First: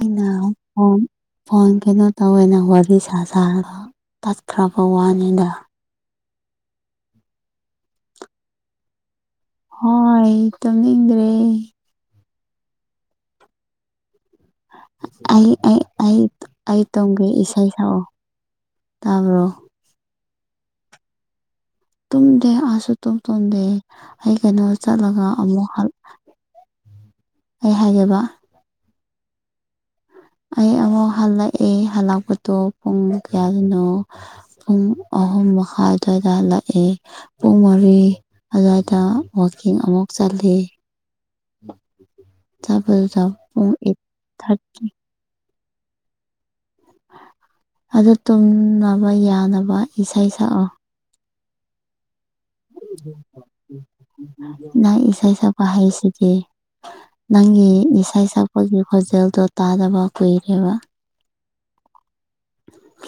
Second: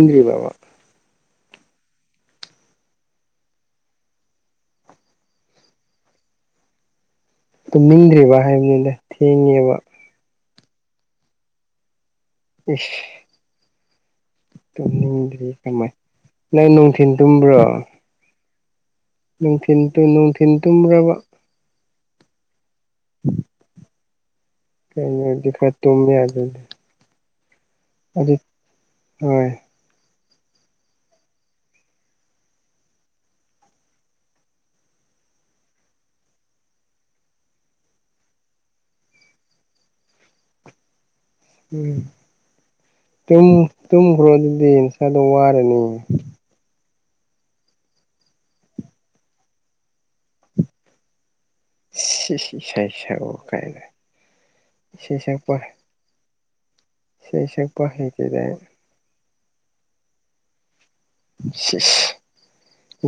ꯑꯩꯅ phone phone ꯀꯩꯅꯣ ꯇꯧꯋꯦꯅ ꯋꯥꯔꯤ ꯁꯥ ꯁꯥꯔꯒ ꯇꯠꯈ꯭ꯔꯕ ꯋꯥꯅꯤꯗ ꯇꯨꯝꯅꯤꯡꯗ꯭ꯔꯤꯕ ꯍꯥꯏꯕꯅꯤꯅ ꯊꯦꯡꯉꯦꯕ ꯍꯣꯏ ꯇꯨꯝꯅꯤꯡꯗ꯭ꯔꯦ ꯏꯁ ꯑꯩ ꯑꯩ ꯀꯃꯥꯏ ꯑꯩ ꯅꯪ ꯑꯩ ꯅꯨꯡꯊꯤꯟꯜ ꯇꯨꯝꯒꯦ ꯇꯨꯝꯕ꯭ꯔꯣ ꯏꯁꯩ ꯁꯛꯑꯣ ꯇꯥꯕ꯭ꯔꯣ ꯅꯨꯡꯊꯤꯟ ꯅꯨꯡꯊꯤꯟ ꯇꯨꯝ꯭ꯔꯕ ꯇꯨꯝꯗꯦ ꯑꯥꯁꯨ ꯇꯨꯝ ꯇꯨꯝꯗꯦ ꯑꯩ ꯀꯩꯅꯣ ꯆꯠꯂꯒ ꯀꯩꯅꯣꯗꯤ ꯑꯃꯨꯛ ꯈꯔ ꯇꯨꯝ ꯌꯥꯗꯗꯤ ꯑꯩ ꯍꯥꯏꯌꯕ ꯍ [inaudible] ꯑꯩ ꯑꯃꯨꯛ ꯍꯜꯂꯛꯑꯦ ꯍꯜꯂꯛꯄꯗꯨꯣ ꯄꯨꯡ ꯀꯌꯥꯗꯅꯣ ꯄꯨꯡ ꯑꯍꯨꯝ ꯃꯈꯥ ꯑꯗꯨꯋꯥꯏꯗ ꯂꯥꯛꯑꯦ ꯄꯨꯡ ꯃꯔꯤ ꯑꯗꯨꯋꯥꯏꯗ ꯋꯥꯛꯀꯤꯡ ꯑꯃꯨꯛ ꯆꯠ ꯇꯂꯦ ꯎꯝ ꯇ ꯄꯨꯡ ꯑꯩꯠ ꯇꯨꯝꯈ꯭ꯔꯣ ꯊꯥꯔꯇꯤ ꯑꯗꯨꯗꯤ ꯏꯁꯗ ꯋꯥꯠ ꯅꯤ ꯑꯗꯨ ꯇꯨꯝꯅꯕ ꯌꯥꯅꯕ ꯏꯁꯩ ꯁꯛꯑꯣ ꯁꯤ ꯅꯪ ꯏꯁꯩ ꯏꯛꯄ ꯍꯩꯁꯤꯗꯤ ꯏꯁꯩ ꯅꯪꯒꯤ ꯁꯛꯄ ꯏꯁꯥ ꯍꯩꯇꯦꯗ ꯏꯁꯛꯄꯠꯒꯤ ꯈꯣꯟꯖꯦꯜꯗꯣ ꯇꯥꯗꯕ ꯀꯨꯏꯔꯦꯕ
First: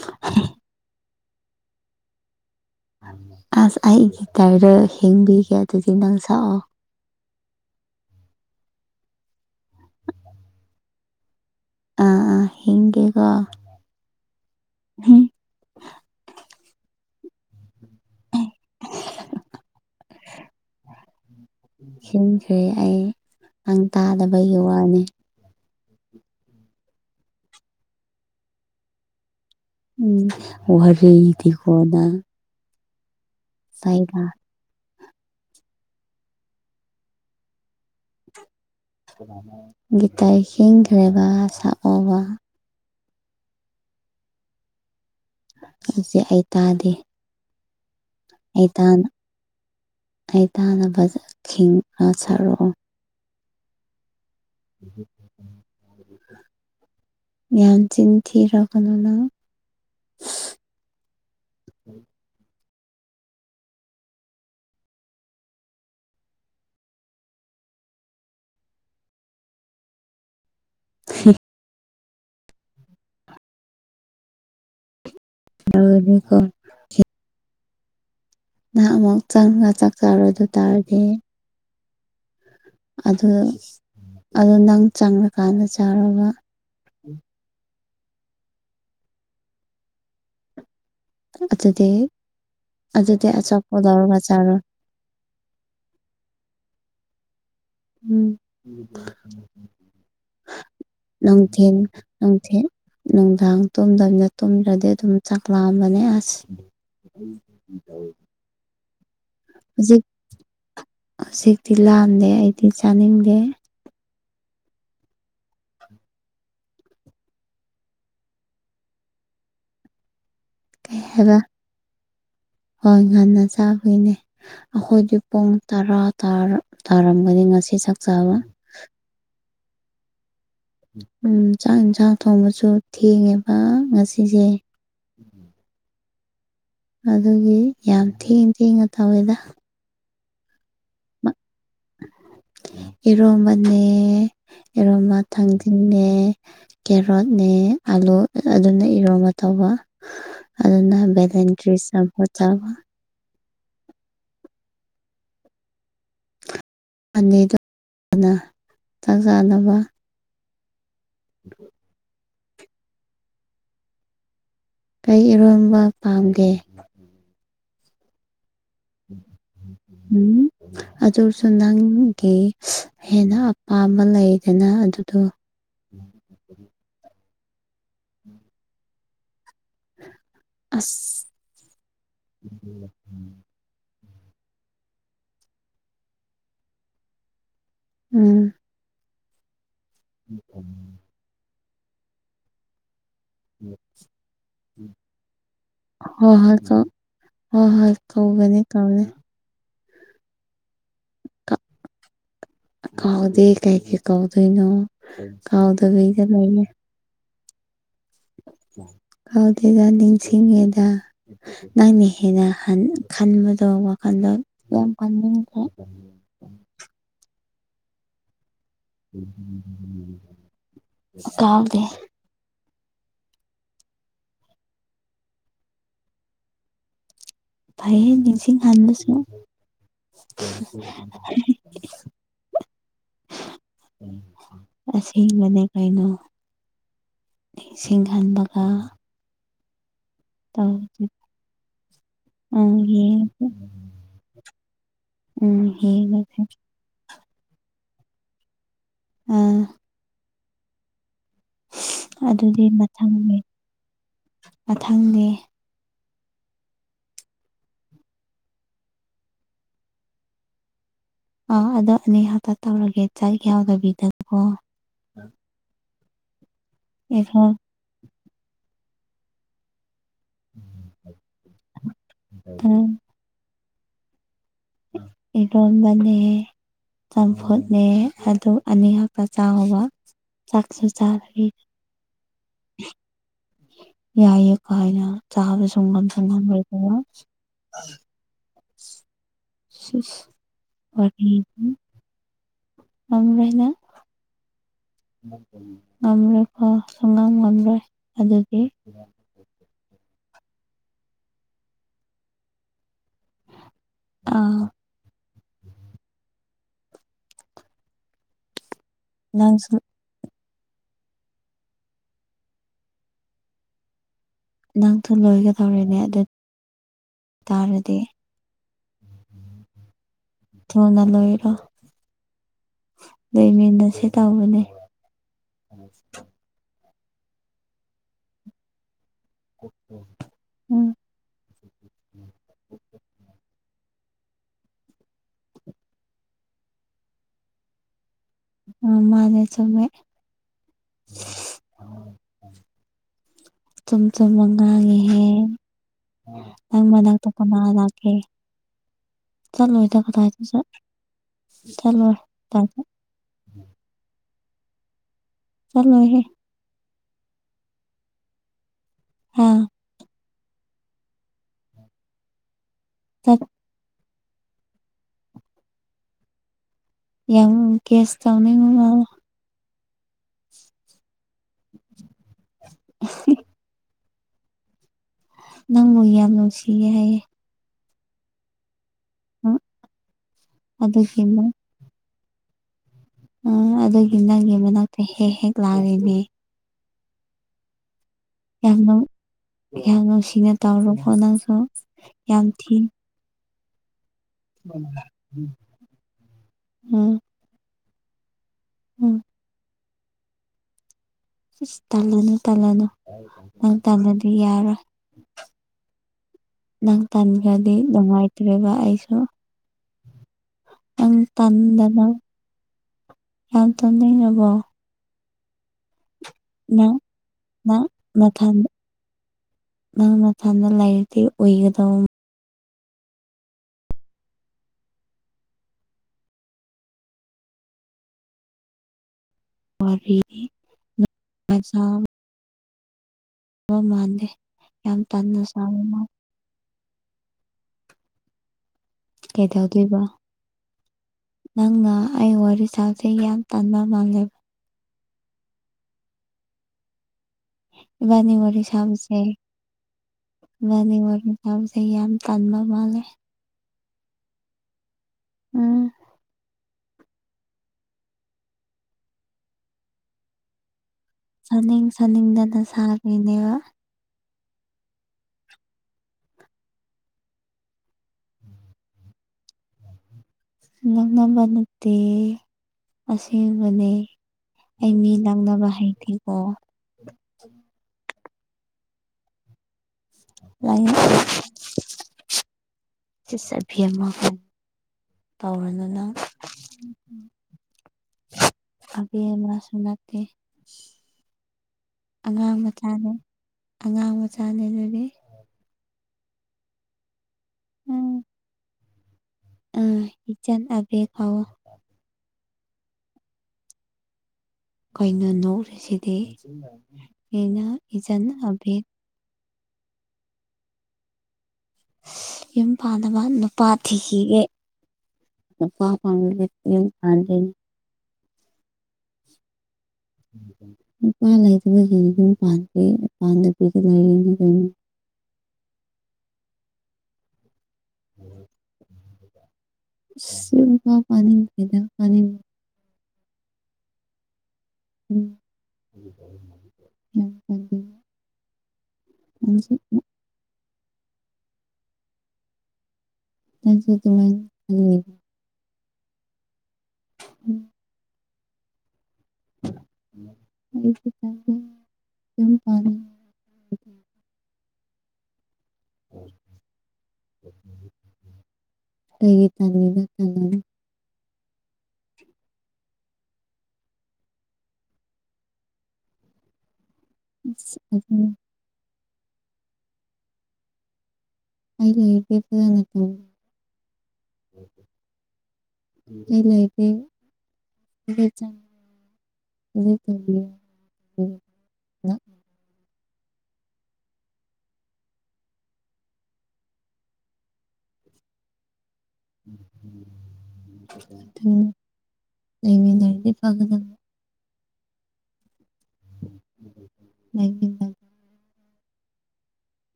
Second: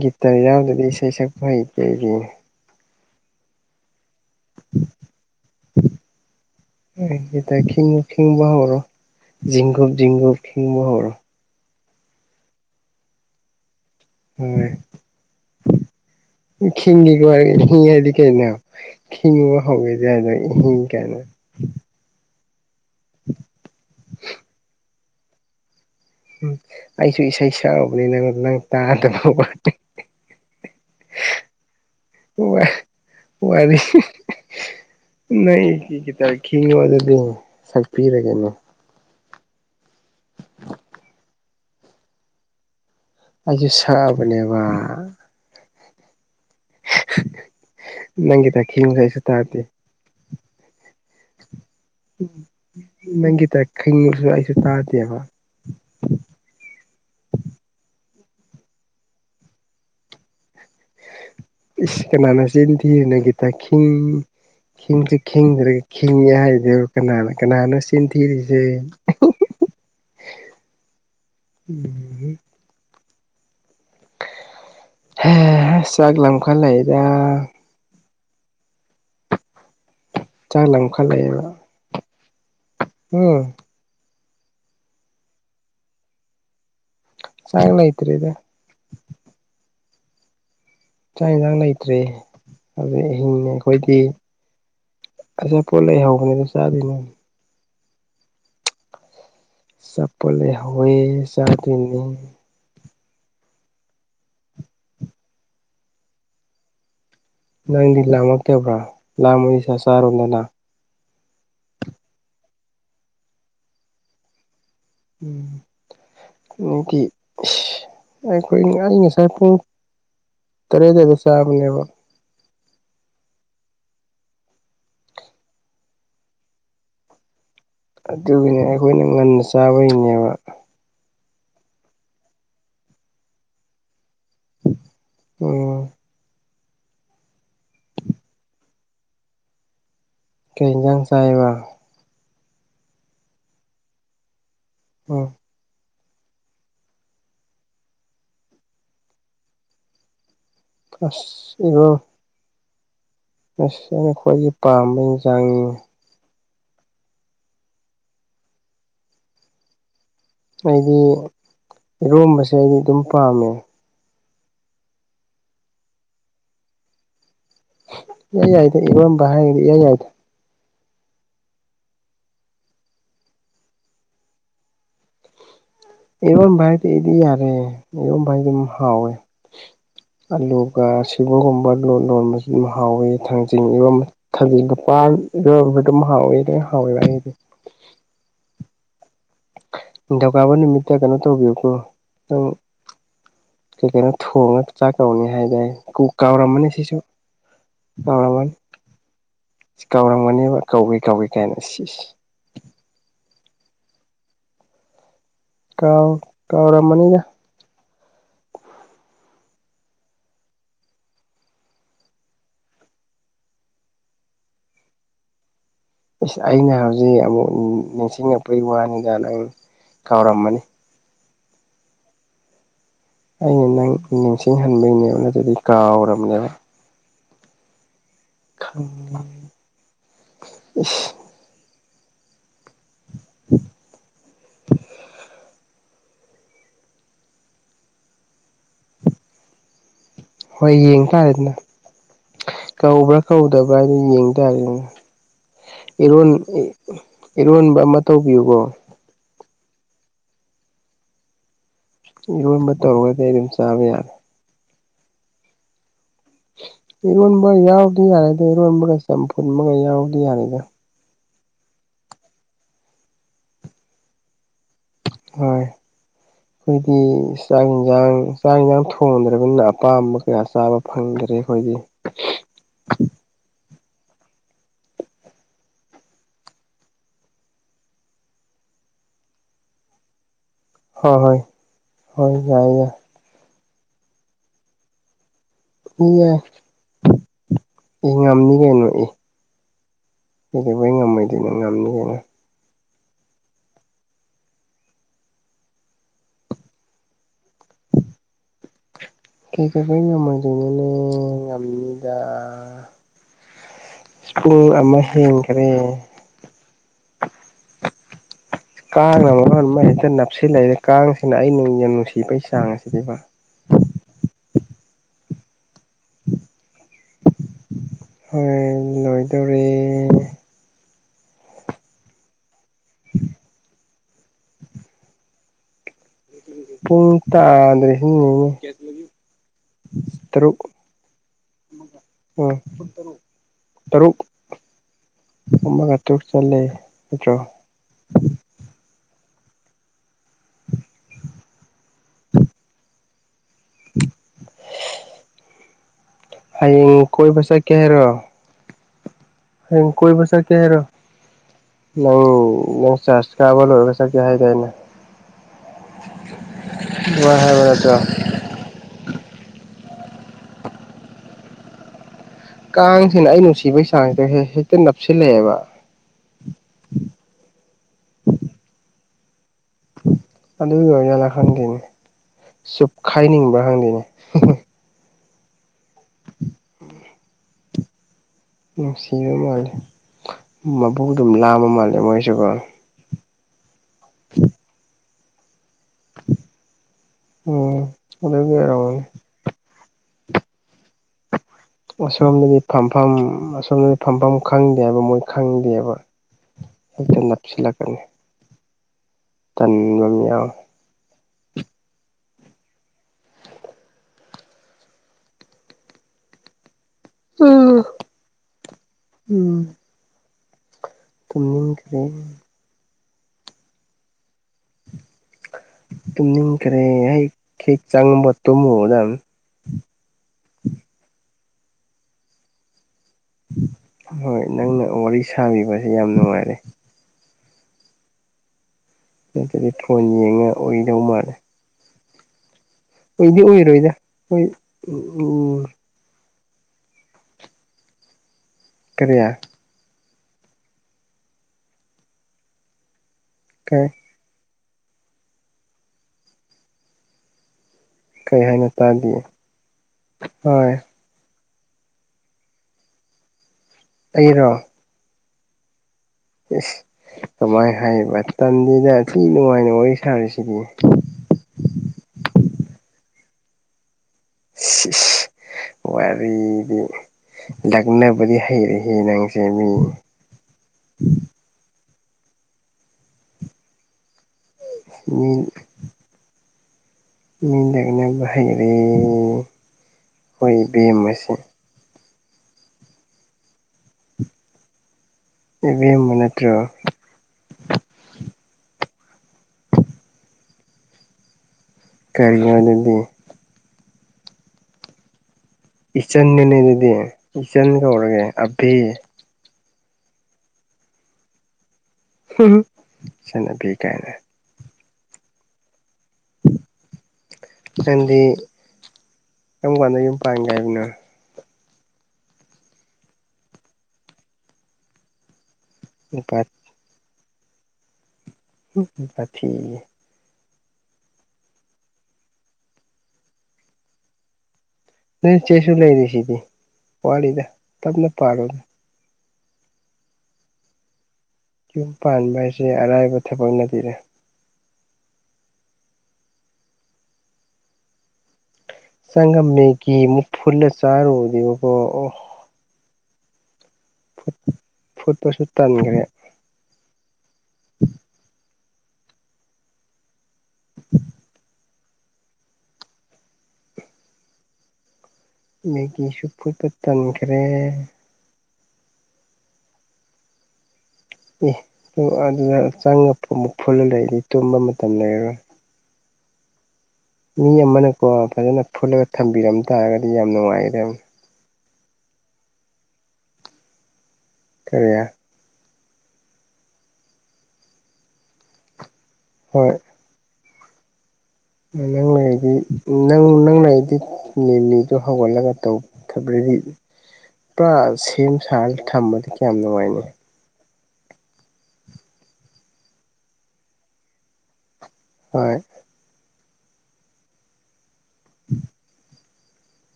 ꯒꯤꯇꯔ ꯌꯥꯎꯗꯗꯤ ꯏꯁꯩ ꯁꯛꯄ ꯍꯩꯇꯦ ꯑꯩꯗꯤ ꯑꯁ ꯑꯩꯒꯤ ꯇꯥꯔꯗ ꯍꯦꯡꯕꯤꯒꯦ ꯑꯗꯨꯗꯤ ꯅꯪ ꯁꯛꯑꯣ ꯒꯤꯇꯔ ꯈꯤꯡꯉꯨ ꯈꯤꯡꯕ ꯍꯧꯔꯣ ꯖꯤꯡꯒꯨꯞ ꯖꯤꯡꯒꯨꯞ ꯈꯤꯡꯕ ꯍꯧꯔꯣ ꯑ ꯑ ꯈꯤꯡꯒꯦꯀꯣ ꯍꯣꯏ ꯈꯤꯡꯗ ꯍꯉꯔꯗꯤ ꯀꯩꯅ ꯈꯤꯉ ꯍ ꯌꯥꯅ ꯍꯤꯡ ꯀꯅ ꯁꯤꯟꯈ꯭ꯔꯦ ꯑꯩ ꯅꯪ ꯇꯥꯗꯕꯒꯤ ꯋꯥꯅꯤ ꯎꯝ ꯑꯩꯁꯨ ꯏꯁꯩ ꯁꯛꯎꯕꯅꯤ ꯅꯪꯟ ꯅꯪ ꯇꯥꯗꯕ ꯋꯥꯔꯤꯗꯤꯀꯣ ꯅꯪ ꯋꯥꯔꯤ ꯁꯩꯗ ꯅ ꯇꯈꯤ ꯋꯥ ꯑꯗꯨꯗꯤ ꯁꯛꯄꯤꯔꯒꯦꯅꯤ ꯒꯤꯇꯥꯔ ꯈꯤꯡꯈ꯭ꯔꯦꯕ ꯁꯛ ꯑꯣ ꯕ ꯑꯖꯤ ꯁꯥꯕꯅꯦꯕ ꯑꯁꯤ ꯑꯩ ꯇꯥꯗꯦ ꯅꯪꯒꯤꯗ ꯑꯩ ꯈꯤꯝ ꯇꯥꯅ ꯁꯥꯏ ꯁ ꯇꯥꯗꯤ ꯑꯩ ꯇꯥꯅꯕꯖꯁꯤꯡ ꯎ ꯅꯪꯒꯤ ꯇ ꯈꯤꯡꯁꯨ ꯑꯩꯁꯨ ꯇꯥꯗꯦꯕ ꯌꯥꯝ ꯆꯤꯜ ꯊꯤꯔꯀꯅꯦꯅ ꯏꯁ ꯀꯅꯥꯅ ꯆꯤꯟ ꯊꯤꯔꯤꯅ ꯒꯤꯇꯥꯔ ꯈꯤꯡ ꯈꯤꯡꯁꯨ ꯈꯤꯗ꯭ꯔꯒ ꯈꯤꯡꯉꯦ ꯍꯥꯏꯗꯦꯕ ꯀꯅꯥꯅ ꯀꯅꯥꯅꯣ ꯆꯦꯟꯊꯤꯔꯤꯁꯦ ꯍꯝ ꯑꯒꯤ [unintelligible] ꯍ ꯆꯥꯛ ꯇꯧꯔꯗꯤꯀꯣ ꯂꯥꯃꯈꯠꯂꯛ ꯏ ꯗ ꯅꯍꯥꯛ ꯑꯃꯨꯛ ꯆꯪꯒ ꯆꯥꯛ ꯆꯥꯔꯨ ꯑꯗꯨ ꯆꯥꯛ ꯇꯥꯔꯗꯤ ꯂꯝꯈꯠꯂꯛꯑꯦꯕ ꯑꯗꯨ ꯎꯝ ꯑꯗꯨ ꯅꯪ ꯆꯪꯉꯀꯥꯟꯗ ꯆꯥꯔꯣꯕ ꯆꯥꯀ ꯂꯩꯇ꯭ꯔꯦꯗ ꯆꯥꯡ ꯏꯟꯁꯥꯡ ꯑꯗꯨꯗꯤ ꯂꯩꯇ꯭ꯔꯦ ꯑꯗꯨꯗꯤ ꯑꯍꯤꯡꯅꯦ ꯑꯆꯥꯄꯣꯠ ꯑꯩꯈꯣꯏꯗꯤ ꯂꯧꯔꯒ ꯆꯥꯔꯣ ꯑꯁꯦ ꯄꯣ ꯂꯩ ꯍꯕꯅꯦ ꯑꯗꯨ ꯆꯥꯗꯣꯅꯦ ꯎꯝ ꯆꯄꯂ ꯍ ꯅꯨꯡꯊꯤꯟ ꯆꯥꯗꯅꯤ ꯅꯨꯡꯊꯤꯟ ꯅꯨꯡꯗꯥꯡ ꯇꯨꯝꯗꯕꯅ ꯇꯨꯝꯗ꯭ꯔꯗꯤ ꯑꯗꯨꯝ ꯆꯥꯛꯂꯥꯑꯝꯕꯅꯦ ꯑꯁ ꯂ ꯃꯅꯤꯁ ꯍꯧꯖꯤꯛ ꯁꯔꯣꯗꯅꯥ ꯍꯧꯖꯤꯛꯇꯤ ꯂꯥꯟꯗꯦ ꯑꯩꯗꯤ ꯆꯥꯅꯤꯡꯗꯦ ꯎꯝ ꯗꯤ ꯏꯁ [unintelligible] ꯉꯁꯥꯏ ꯄꯨꯡ ꯇꯔꯦꯠ ꯀꯩ ꯑꯗꯥꯏꯗ ꯍꯥꯏꯕ ꯁꯥꯕꯅꯦꯕ ꯍꯣꯏ ꯉꯟꯅ ꯆꯥꯕꯒꯤꯅꯦ ꯑꯩꯈꯣꯏꯗꯤ ꯄꯨꯡ ꯇꯔꯥ ꯇꯥꯔꯝꯒꯅꯤ ꯉꯁꯤ ꯆꯥꯛ ꯆꯥꯕ ꯑꯗꯨꯒꯤꯅꯦ ꯑꯩꯈꯣꯏꯅ ꯉꯟꯅ ꯆꯥꯕꯒꯤꯅꯦꯕ ꯎꯝ ꯆꯥꯛ ꯏꯟꯁꯥꯡ ꯊꯣꯡꯕꯁꯨ ꯊꯦꯡꯉꯦꯕ ꯉꯁꯤ ꯎꯝ ꯑꯗꯨꯒꯤ ꯌꯥꯝ ꯊꯦꯡ ꯊꯦꯡꯅ ꯇꯧꯋꯦꯗ ꯀꯩꯖꯪ ꯆꯥꯏꯕ ꯏꯔꯣꯝꯕꯅꯦ ꯏꯔꯣꯝꯕ ꯎꯝ ꯊꯥꯡꯖꯤꯡꯅꯦ ꯀꯦꯔꯣꯠꯅꯦ ꯑꯂꯨ ꯑꯗꯨꯅ ꯏꯔꯣꯟꯕ ꯇꯧꯕ ꯑꯗꯨꯅ ꯑꯁ ꯏꯕꯣ ꯚꯦꯂꯦꯟꯇ꯭ꯔꯤꯁ ꯑꯃꯐ ꯆꯥꯎꯕ ꯑꯁ ꯑꯩꯅ ꯈ꯭ꯋꯥꯏꯗꯒꯤ ꯄꯥꯝꯕ ꯌꯦꯟꯁꯥꯡꯅꯤ ꯑꯅꯤꯗꯨꯅ ꯆꯥꯛ ꯆꯥꯅꯕ ꯑꯩꯗꯤ ꯏꯔꯣꯝꯕꯁꯦ ꯑꯩꯗꯤ ꯑꯗꯨꯝ ꯄꯥꯝꯃꯦ ꯀꯩ ꯏꯔꯣꯟꯝꯕ ꯄꯥꯝꯒꯦ ꯌ ꯍꯥꯏꯥꯏ ꯏꯉꯣꯟꯝꯕꯗꯤ ꯌꯦ ꯍꯥꯏꯥꯏꯗ ꯎꯝ ꯑꯗꯨꯁꯨ ꯅꯪꯒꯤ ꯍꯦꯟꯅ ꯑꯄꯥꯝꯕ ꯂꯩꯗꯅ ꯑꯗꯨꯗꯣ ꯎꯝ ꯏꯕꯣꯟ ꯥꯏꯗꯤ ꯑꯩꯗꯤ ꯌꯥꯔꯦ ꯏꯕꯣꯟ ꯥꯏꯗꯤ ꯑꯗꯨꯝ ꯍꯥꯎꯋꯦ ꯑꯂꯨꯒ ꯑꯁ ꯑꯁꯤꯕꯒꯨꯝꯕ ꯂꯣꯟ ꯂꯣꯟꯕꯕꯁꯤ ꯍꯥꯎꯋꯤ ꯊꯥꯡꯖꯤꯡꯉꯤꯕ ꯊꯖꯤ ꯄꯥꯟ ꯌꯣꯏꯕ ꯑꯗꯨꯝ ꯍꯥꯎꯋꯦ ꯑꯗꯨ ꯍꯥꯎꯋꯦꯕ ꯑꯩꯗꯤ ꯎꯝ ꯅꯤꯡꯊꯧꯀꯥꯕ ꯅꯨꯃꯤꯠꯇ ꯀꯩꯅꯣ ꯇꯧꯕꯤꯌꯨꯀꯣ ꯆꯡ ꯀꯩ ꯀꯩꯅꯣ ꯊꯣꯡꯉ ꯆꯥꯛ ꯇꯧꯅꯤ ꯍꯥꯏꯗꯥꯏ ꯀꯨ ꯍꯣꯏ ꯍꯣꯏ ꯀꯥꯎꯔꯝꯃꯅꯤ ꯀꯧ ꯁꯤꯁꯨ ꯍꯣꯏ ꯍꯣꯏ ꯀꯧꯒꯅꯤ ꯀꯥꯎꯅꯤ ꯀꯥꯎꯔꯝꯒꯅꯤꯕꯥ ꯀꯧꯏ ꯀꯧꯏ ꯀꯥꯏꯅ ꯀꯩꯒꯤ ꯀꯥꯎꯗꯣꯏꯅꯣ ꯀꯥꯎ ꯀꯥꯎꯗꯕꯤꯗ ꯂꯩꯌꯦ ꯀꯥꯎꯔꯝꯃꯅꯤꯗ ꯀꯥꯎꯗꯦꯗ ꯅꯤꯡꯁꯤꯡꯉꯤꯗ ꯅꯪꯅ ꯍꯦꯟꯅ ꯈꯟꯕꯗꯣ ꯋꯥꯈꯟꯗꯣ ꯌꯥꯝ ꯈꯟꯅꯤꯡꯈ꯭ꯔꯦ ꯏꯁ ꯑꯩꯅ ꯍꯧꯖꯤꯛ ꯑꯃꯨꯛ ꯅꯤꯡꯁꯤꯡꯉꯛ ꯀꯩ ꯋꯥꯍꯥꯏꯅꯤꯡꯖꯅꯣ ꯑꯩ ꯀꯥꯎꯔꯝꯃꯅꯤ ꯀꯥꯎꯗꯦ ꯑꯩꯅ ꯅꯪ ꯅꯤꯡꯁꯤꯡꯍꯟꯕꯩꯅꯦꯕ ꯅꯠꯠꯔꯗꯤ ꯀꯥꯎꯔꯕꯅꯦꯕ ꯐꯩꯌꯦ ꯅꯤꯡꯁꯤꯡ ꯈꯪꯕ ꯍꯟꯕꯥꯁꯤꯅ ꯏꯁ ꯑꯁꯦꯡꯕꯅꯦ ꯀꯩꯅꯣ ꯁꯤꯡꯒꯟ ꯃꯈꯥ ꯍꯣꯏ ꯌꯦꯡ ꯇꯥꯔꯦꯗꯅ ꯎꯝ ꯀꯧꯕ꯭ꯔꯥ ꯌꯦꯡ ꯀꯧꯗꯕ꯭ꯔꯥ ꯍꯥꯏꯅ ꯌꯦꯡ ꯇꯥꯔꯦꯗꯅ ꯎꯝ ꯏꯔꯣꯟ ꯌꯦꯡꯉꯁꯦ ꯏꯔꯣꯟꯕ ꯑꯃ ꯇꯧꯕꯤꯌꯨꯀꯣ ꯑꯝ ꯑꯗꯨꯗꯤ ꯏꯔꯣꯟꯕ ꯇꯧꯔꯒꯗꯤ ꯑꯩ ꯃꯊꯪꯅꯤ ꯑꯗꯨꯝ ꯆꯥꯕ ꯌꯥꯔꯦ ꯃꯊꯪꯗꯤ ꯏꯔꯣꯟꯕ ꯌꯥꯎꯗꯤ ꯌꯥꯗꯦꯕꯥ ꯏꯔꯣꯟꯕꯒ ꯆꯝꯐꯨꯜ ꯑꯃꯒ ꯌꯥꯎꯗꯤ ꯌꯥꯔꯦꯏꯗ ꯑꯥ ꯑꯗꯣ ꯑꯅꯤ ꯍꯞꯇꯥ ꯇꯧꯔꯒꯦ ꯆꯥꯛ ꯌꯥꯎꯗꯕꯤꯗꯀꯣ ꯍꯣꯏ ꯑꯩꯈꯣꯏꯗꯤ ꯏꯔꯣꯟꯕ ꯆꯥꯛ ꯌꯦꯟꯁꯥꯡ ꯆꯥꯛ ꯌꯦꯟꯁꯥꯡ ꯊꯣꯡꯗ꯭ꯔꯕꯅꯤꯅ ꯑꯄꯥꯝꯕ ꯀꯌꯥ ꯆꯥꯕ ꯐꯪꯗ꯭ꯔꯦ ꯑꯩꯈꯣꯏꯗꯤ ꯏꯔꯣꯟꯕꯅꯦ ꯆꯝꯐꯨꯠꯅꯦ ꯑꯗꯨ ꯑꯅꯤꯍꯛꯇ ꯆꯥꯎꯕ ꯁꯥꯛꯁꯨ ꯍꯣꯏ ꯍꯣꯏ ꯆꯔꯥꯒꯦ ꯍꯣꯏ ꯌꯥꯏ ꯌꯥꯏ ꯌꯥꯏ ꯀꯥꯏꯅꯥ ꯆꯥꯕ ꯏ ꯁꯨꯡꯉꯝꯁꯨ ꯌꯥꯏ ꯉꯝꯃꯣꯏꯗꯕ ꯏ ꯉꯝꯅꯤ ꯀꯩꯅꯣ ꯏ ꯁꯤꯁ ꯀꯩꯗꯧꯕꯩ ꯉꯝꯃꯣꯏꯗꯣꯏꯅꯣ ꯋ꯭ꯊꯤꯗꯤ ꯉꯝꯅꯤ ꯀꯩꯅꯣ ꯉꯝꯃꯦꯅ ꯉꯝꯂꯣꯏꯀꯣ ꯁꯨꯉꯝ ꯉꯝꯂꯣꯏ ꯑꯗꯨꯗꯤ ꯑꯩꯩ ꯉꯝꯃꯣꯏꯗꯣꯏꯅꯥꯅꯦ ꯉꯝꯅꯤꯗ ꯑꯥ ꯁꯄꯨꯡ ꯑꯃ ꯍꯦꯟꯈꯔꯦ ꯀꯥꯡꯅꯥ ꯃꯔꯣꯟ ꯅꯪꯁꯨ ꯑꯃꯥ ꯍꯦꯛꯇꯥ ꯅꯄ ꯁꯤ ꯂꯩꯔꯦ ꯀꯥꯡꯁꯤꯅ ꯑꯩꯅꯨꯡ ꯌꯥꯝ ꯅꯨꯡꯁꯤꯕꯩ ꯆꯥꯡ ꯑꯁꯤꯗꯤꯕꯥ ꯅꯪ ꯊꯝ ꯂꯣꯏꯒ ꯇꯧꯔꯦꯅꯦ ꯑꯗꯨ ꯇꯥꯔꯗꯤ ꯂꯣꯏꯗꯧꯔꯤ ꯊꯨꯅ ꯂꯣꯏꯔꯣ ꯂꯣꯏꯃꯤꯟꯅꯁꯤ ꯇꯎꯅꯦ ꯄꯨꯡ ꯇꯥꯗ꯭ꯔꯤꯁꯤꯅꯤꯅꯦ ꯎꯝ ꯎꯝꯨ ꯇꯔꯨꯛ ꯑꯃꯒꯥ ꯇꯥꯔꯨꯛ ꯆꯠꯂꯦ ꯅꯠꯇꯔꯣ ꯑꯝ ꯃꯥꯅꯦ ꯆꯨꯝꯃꯦ ꯆꯨꯝꯆꯨꯝꯅ ꯉꯥꯡꯉꯤꯍꯦ ꯅꯪ ꯃꯥ ꯍꯌꯦꯡ ꯅꯥꯛꯇ ꯀꯣꯏꯕ ꯀꯅꯥ ꯂꯥꯛꯀꯦ ꯍꯩꯔꯣꯛ ꯆꯠꯂꯣꯏꯗ ꯀꯣꯏꯕ ꯀꯗꯥꯏꯗ ꯆꯠꯀꯦ ꯆꯠ ꯍꯥꯏꯔꯣ ꯆꯠꯂꯣꯏ ꯂꯧꯔꯣ ꯀꯗꯥꯏꯗ ꯂꯥꯎ ꯆꯁ ꯆꯥꯕꯥ ꯂꯣꯏꯔꯒ ꯆꯠꯀꯦ ꯍꯥꯏꯗꯥꯏꯅꯦ ꯆꯂꯣꯏ ꯍꯦ ꯋꯥ ꯋꯥꯔꯇ ꯑꯥ ꯀꯥꯡꯁꯤꯅ ꯆꯠ ꯑꯩ ꯅꯨꯡꯁꯤꯕꯒꯤ ꯆꯥꯡꯁꯤꯗ ꯍꯦꯛꯇ ꯅꯞꯁꯤꯜꯂꯛꯑꯦꯕ ꯌꯥꯝ ꯀꯦꯁ ꯇꯧꯅꯤꯉ ꯑꯗꯨꯒꯤꯅ ꯈꯪꯗꯣꯏꯅꯦ ꯆꯨꯞꯈꯥꯏꯅꯤꯡꯕ ꯈꯪꯗꯣꯏꯅꯦ ꯍ ꯅꯪꯕꯨ ꯌꯥꯝ ꯅꯨꯡꯁꯤꯌꯦ ꯍꯥꯏꯌꯦꯦ ꯅꯨꯡꯁꯤꯕ ꯃꯥꯜꯂꯦ ꯃꯕꯨ ꯑꯗꯨꯒꯤ ꯑꯗꯨꯝ ꯂꯥꯝꯕ ꯃꯥꯜꯂꯦ ꯃꯣꯏꯁꯨꯀꯣ ꯑ ꯑꯗꯨꯒꯤ ꯅꯪꯒꯤ ꯃꯅꯥꯛꯇ ꯍꯦꯛ ꯍꯦꯛ ꯂꯥꯛꯂꯤꯅꯦ ꯎꯝ ꯑꯣꯗꯒꯤ ꯑꯔꯥꯎꯅꯦ ꯌꯥꯝꯍꯥꯛ ꯅꯨꯡꯁꯤꯅ ꯇꯧꯔꯣꯀꯣ ꯅꯪꯁꯨ ꯌꯥꯝ ꯊꯤ ꯁꯣꯝꯅꯗꯤ ꯐꯝꯐꯝ ꯈꯪꯗꯦ ꯍꯥꯏꯕ ꯃꯣꯏ ꯈꯪꯗꯦꯕ ꯎꯝ ꯍꯦꯛꯇ ꯅꯞꯁꯤꯜꯂꯛꯀꯅꯤ ꯎꯝ ꯎꯝ ꯉꯝ ꯌꯥ ꯑꯁ ꯇꯜꯂꯅꯨ ꯇꯜꯂꯅꯨ ꯅꯪ ꯇꯜꯂꯗꯤ ꯌꯥꯔꯣꯏ ꯅꯪ ꯇꯥꯟꯈ꯭ꯔꯗꯤ ꯅꯨꯡꯉꯥꯏꯇ꯭ꯔꯦꯕ ꯑꯩꯁꯨ ꯎꯝ ꯑ ꯇꯨꯝꯅꯤꯡꯈ꯭ꯔꯦ ꯇꯥꯟꯗꯅ ꯌꯥ ꯇꯅ ꯅꯕꯣ ꯇꯨꯝꯅꯤꯡꯈ꯭ꯔꯦ ꯍꯦꯛ ꯍꯦꯛ ꯅꯪ ꯆꯪꯕ ꯅꯊꯟ ꯇꯨꯝꯃꯨꯗꯥꯝ ꯅꯪ ꯃ ꯆꯥꯟꯗ ꯂꯥꯏꯔꯤꯇ ꯑꯣꯏꯒꯗ ꯍꯣꯏ ꯅꯪꯅ ꯋꯥꯔꯤ ꯁꯥꯕꯤꯕꯁꯦ ꯌꯥꯝ ꯅꯨꯡꯉꯥꯏꯔꯦ ꯅꯠꯇꯗꯤ ꯊꯣꯟ ꯋꯥꯔꯤꯗꯤ ꯌꯦꯡꯉ ꯑꯣꯏꯗꯧ ꯃꯥꯅꯦ ꯌꯥꯝ ꯁꯥꯕ ꯍꯣꯏꯗꯤ ꯍꯣꯏꯔꯣꯏꯗ ꯃꯥꯟꯗꯦ ꯍꯣꯏ ꯌꯥꯝ ꯇꯟꯅ ꯎꯝ ꯁꯥꯕ ꯃꯥꯜꯂꯦ ꯀꯔꯤ ꯀꯩꯗꯧꯗꯣꯏꯕ ꯅꯪꯅ ꯑꯩ ꯋꯥꯔꯤ ꯁꯥ ꯑꯒ ꯌꯥꯝ ꯇꯥꯟꯕ ꯀꯩ ꯃꯥꯜꯂꯦꯕ ꯏꯕꯥꯅꯤ ꯀꯩ ꯋꯥꯔꯤ ꯍꯥꯏꯅꯣ ꯇꯥꯗꯤꯌꯦ ꯍꯣꯏ ꯁꯝꯁꯦꯕꯥꯅꯤ ꯋꯥ ꯉꯁꯦ ꯌꯥꯝ ꯇꯟꯕ ꯃꯥꯜꯂꯦ ꯑꯩꯔꯣ ꯎꯝ ꯑꯦꯁ ꯀꯃꯥꯏꯅ ꯍꯥꯏꯕ ꯇꯝꯗꯅ ꯑꯤ ꯅꯨꯡꯉꯥꯏꯅ ꯋꯥꯔꯤ ꯁꯥꯔꯤꯁꯤꯗꯤ ꯁꯅꯤꯡ ꯁꯅꯤꯡꯗꯅ ꯁꯥꯕꯤꯅꯦꯕ [inaudible] ꯋꯥꯔꯤꯗꯤ ꯂꯛꯅꯕꯗꯤ ꯍꯩꯔꯦꯍꯦ ꯅꯪꯁꯦ ꯃꯤ ꯗ ꯑꯁꯦꯡꯕꯅꯦ ꯑꯩ ꯃꯤ ꯅꯪꯅꯕ ꯍꯩꯇꯦꯀꯣ ꯃꯤ ꯂꯛꯅꯕ ꯍꯩꯔꯦ ꯈꯣꯏ ꯏꯕꯦꯃꯁꯦ ꯁꯤꯁꯕꯤꯌ ꯑꯃꯍ ꯇꯧꯔꯅꯤꯅ ꯏꯕꯦꯝꯃ ꯅꯠꯇ꯭ꯔꯣ ꯑꯕꯤ ꯃꯥ ꯁꯨ ꯅꯠꯇꯦ ꯀꯔꯤꯅꯣ ꯑꯉꯥꯡ ꯑꯗꯨꯗꯤ ꯃꯆꯥꯅꯦ ꯑꯉꯥꯡ ꯃꯆꯥꯅꯦ ꯅꯣꯏꯗꯤ ꯏꯆꯟꯗꯅꯦ ꯑꯗꯨꯗꯤ ꯏꯆꯟ ꯀꯧꯔꯒꯦ ꯑꯕꯤ ꯑ ꯏꯆꯟ ꯑꯕꯦ ꯀꯧꯔꯣ ꯏꯆꯜ ꯑꯕꯦ ꯀꯥꯏꯅ ꯀꯩꯅꯣ ꯅꯣꯛꯔꯤꯁꯤꯗꯤ ꯑꯩꯅ ꯏꯆꯟ ꯍꯥꯕꯤꯠ ꯀꯨꯛ ꯀꯥꯟꯗꯗꯒꯤ ꯌꯨꯝ ꯄꯥꯡꯒꯦ ꯍꯥꯏꯕꯅꯣ ꯌꯨꯝ ꯄꯥꯟꯅꯕ ꯅꯨꯄꯥ ꯊꯤꯈꯤꯒꯦ ꯨꯅꯨꯄꯥ ꯅꯨꯄꯥ ꯐꯪ-ꯒꯗꯤ ꯌꯨꯝ ꯄꯥꯜꯗꯣꯏꯅꯤ ꯝ ꯊꯦ [unintelligible] ꯅꯨꯄꯥ ꯂꯩꯇꯕ ꯑꯗꯨꯝ ꯄꯥꯟꯗ ꯄꯤꯒꯗ꯭ꯔꯅ ꯀꯩꯅꯣ ꯅꯣꯏꯆꯦꯁꯨ ꯂꯩꯔꯤ ꯁꯤꯗꯤ ꯋꯥꯔꯤꯂꯤꯗ ꯇꯞꯅ ꯄꯥꯜꯔꯨꯅꯦ ꯎ ꯌꯨꯝ ꯄꯥꯟꯕ ꯍꯥꯏꯁꯦ ꯑꯔꯥꯏꯕ ꯊꯕꯛꯅꯠꯇꯦꯅꯦ ꯎꯝ ꯆꯪ ꯉ ꯃꯦꯒꯤ ꯑꯃꯨꯛ ꯐꯨꯜꯂ ꯆꯔꯨꯗꯤꯀꯣ ꯑꯣ ꯐꯨꯠꯄꯁꯨ [inaudible] [inaudible] ꯑꯩꯁꯨ ꯆꯪ ꯇꯞꯄꯦ [unintelligible] ꯃꯦꯒꯤ ꯐꯨꯠꯄ ꯇꯟꯈ꯭ꯔꯦ ꯀꯩꯒꯤ ꯇꯟꯂꯤꯅꯣ ꯑꯦ ꯑꯗꯨꯗ ꯆꯪꯉ ꯑꯃꯨꯛ ꯐꯨꯜꯂ ꯂꯩꯗꯤ ꯇꯨꯝꯕ ꯃꯇꯝ ꯂꯩꯔꯔꯣꯏ ꯃꯤ ꯑꯁ ꯑꯃꯅꯀꯣ ꯑꯗꯨꯅ ꯐꯖꯅ ꯐꯨꯠꯂꯒ ꯊꯝꯕꯤꯔꯝ ꯇꯥꯔꯒꯗꯤ ꯌꯥꯝ ꯅꯨꯡꯉꯥꯏꯅꯤ [inaudible] ꯀꯔꯤ [inaudible] ꯍꯣꯏ [inaudible] ꯅꯪ ꯂꯩꯔꯗꯤ ꯅꯪ ꯂꯩꯔ꯭ꯗꯤ ꯃꯤꯃꯤꯗꯣ ꯍꯧꯒꯠꯂꯒ ꯇꯧꯔꯗꯤ ꯄꯨꯔꯥ ꯁꯦꯝ ꯁꯥꯔꯒ ꯊꯝꯕꯗꯤ ꯀꯌꯥꯝ ꯅꯨꯡꯉꯥꯏꯅꯤ [inaudible] ꯍꯣꯏ [inaudible] ꯎꯝ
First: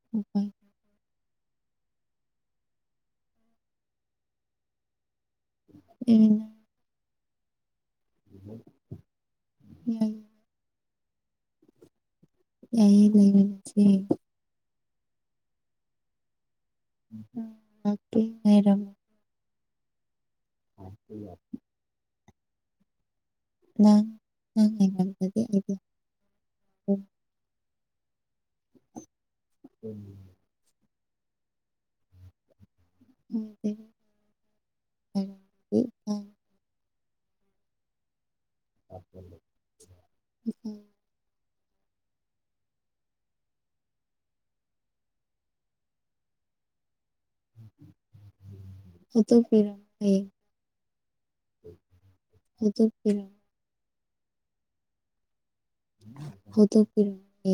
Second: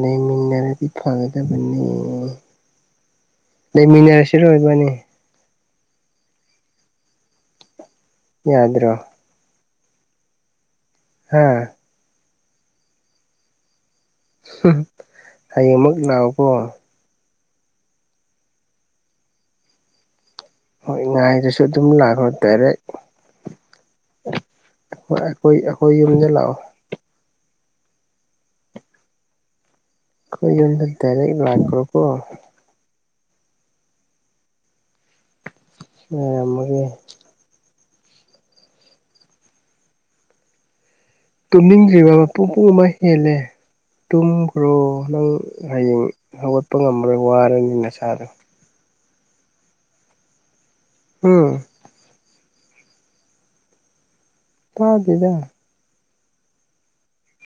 ꯂꯩ ꯎꯄꯥꯏ ꯃꯤꯟꯅꯔꯗꯤ ꯐꯪꯒ ꯂꯩꯃꯤꯅꯔꯁꯤꯔꯣ ꯏꯕꯅꯤ ꯎꯝ ꯌꯥꯗ꯭ꯔꯣ ꯎꯝ ꯍꯥꯥ ꯌꯥꯏ ꯂꯩꯃꯤꯅꯁꯦ ꯍꯌꯦꯡ ꯑꯃꯨꯛ ꯂꯎꯀꯣ ꯂꯥꯛ ꯀꯦ ꯉꯥꯏꯔ꯭ꯝꯃꯣ ꯍꯣꯏ ꯉꯥꯏꯗꯨꯁꯨ ꯑꯗꯨꯝ ꯂꯥꯛꯈ꯭ꯔ ꯗꯥꯏꯔꯦꯛ ꯅꯪ ꯅꯪ ꯉꯥꯏꯔꯝꯗ꯭ꯔꯗꯤ ꯑꯩꯈꯣꯏ ꯑꯩꯗꯤ ꯑꯩꯈꯣꯏ ꯌꯨꯝꯗ ꯂꯥꯛꯑꯣ ꯎꯝ ꯑꯩꯈꯣꯏ ꯌꯨꯝꯗ ꯗꯥꯏꯔꯦꯛ ꯂꯥꯛ꯭ꯈꯨꯔꯣ ꯀꯣ ꯎꯝ ꯉꯥꯏꯔꯝ ꯃꯒꯦ ꯎꯝ ꯇꯨꯝꯅꯤꯡꯗ꯭ꯔꯤꯕ ꯄꯨꯨꯡꯑꯃ ꯍꯦꯜꯂꯦ ꯇꯨꯝꯈ꯭ꯔꯣ ꯅꯪ ꯍꯌꯦꯡ ꯍꯧꯒꯠꯄ ꯉꯝꯃ꯭ꯔꯣꯏ ꯋꯥꯔꯅꯤ ꯅꯁꯥꯗꯣ [inaudible] ꯎꯝ [inaudible] ꯇꯥꯎꯗꯦꯗ ꯍ [inaudible]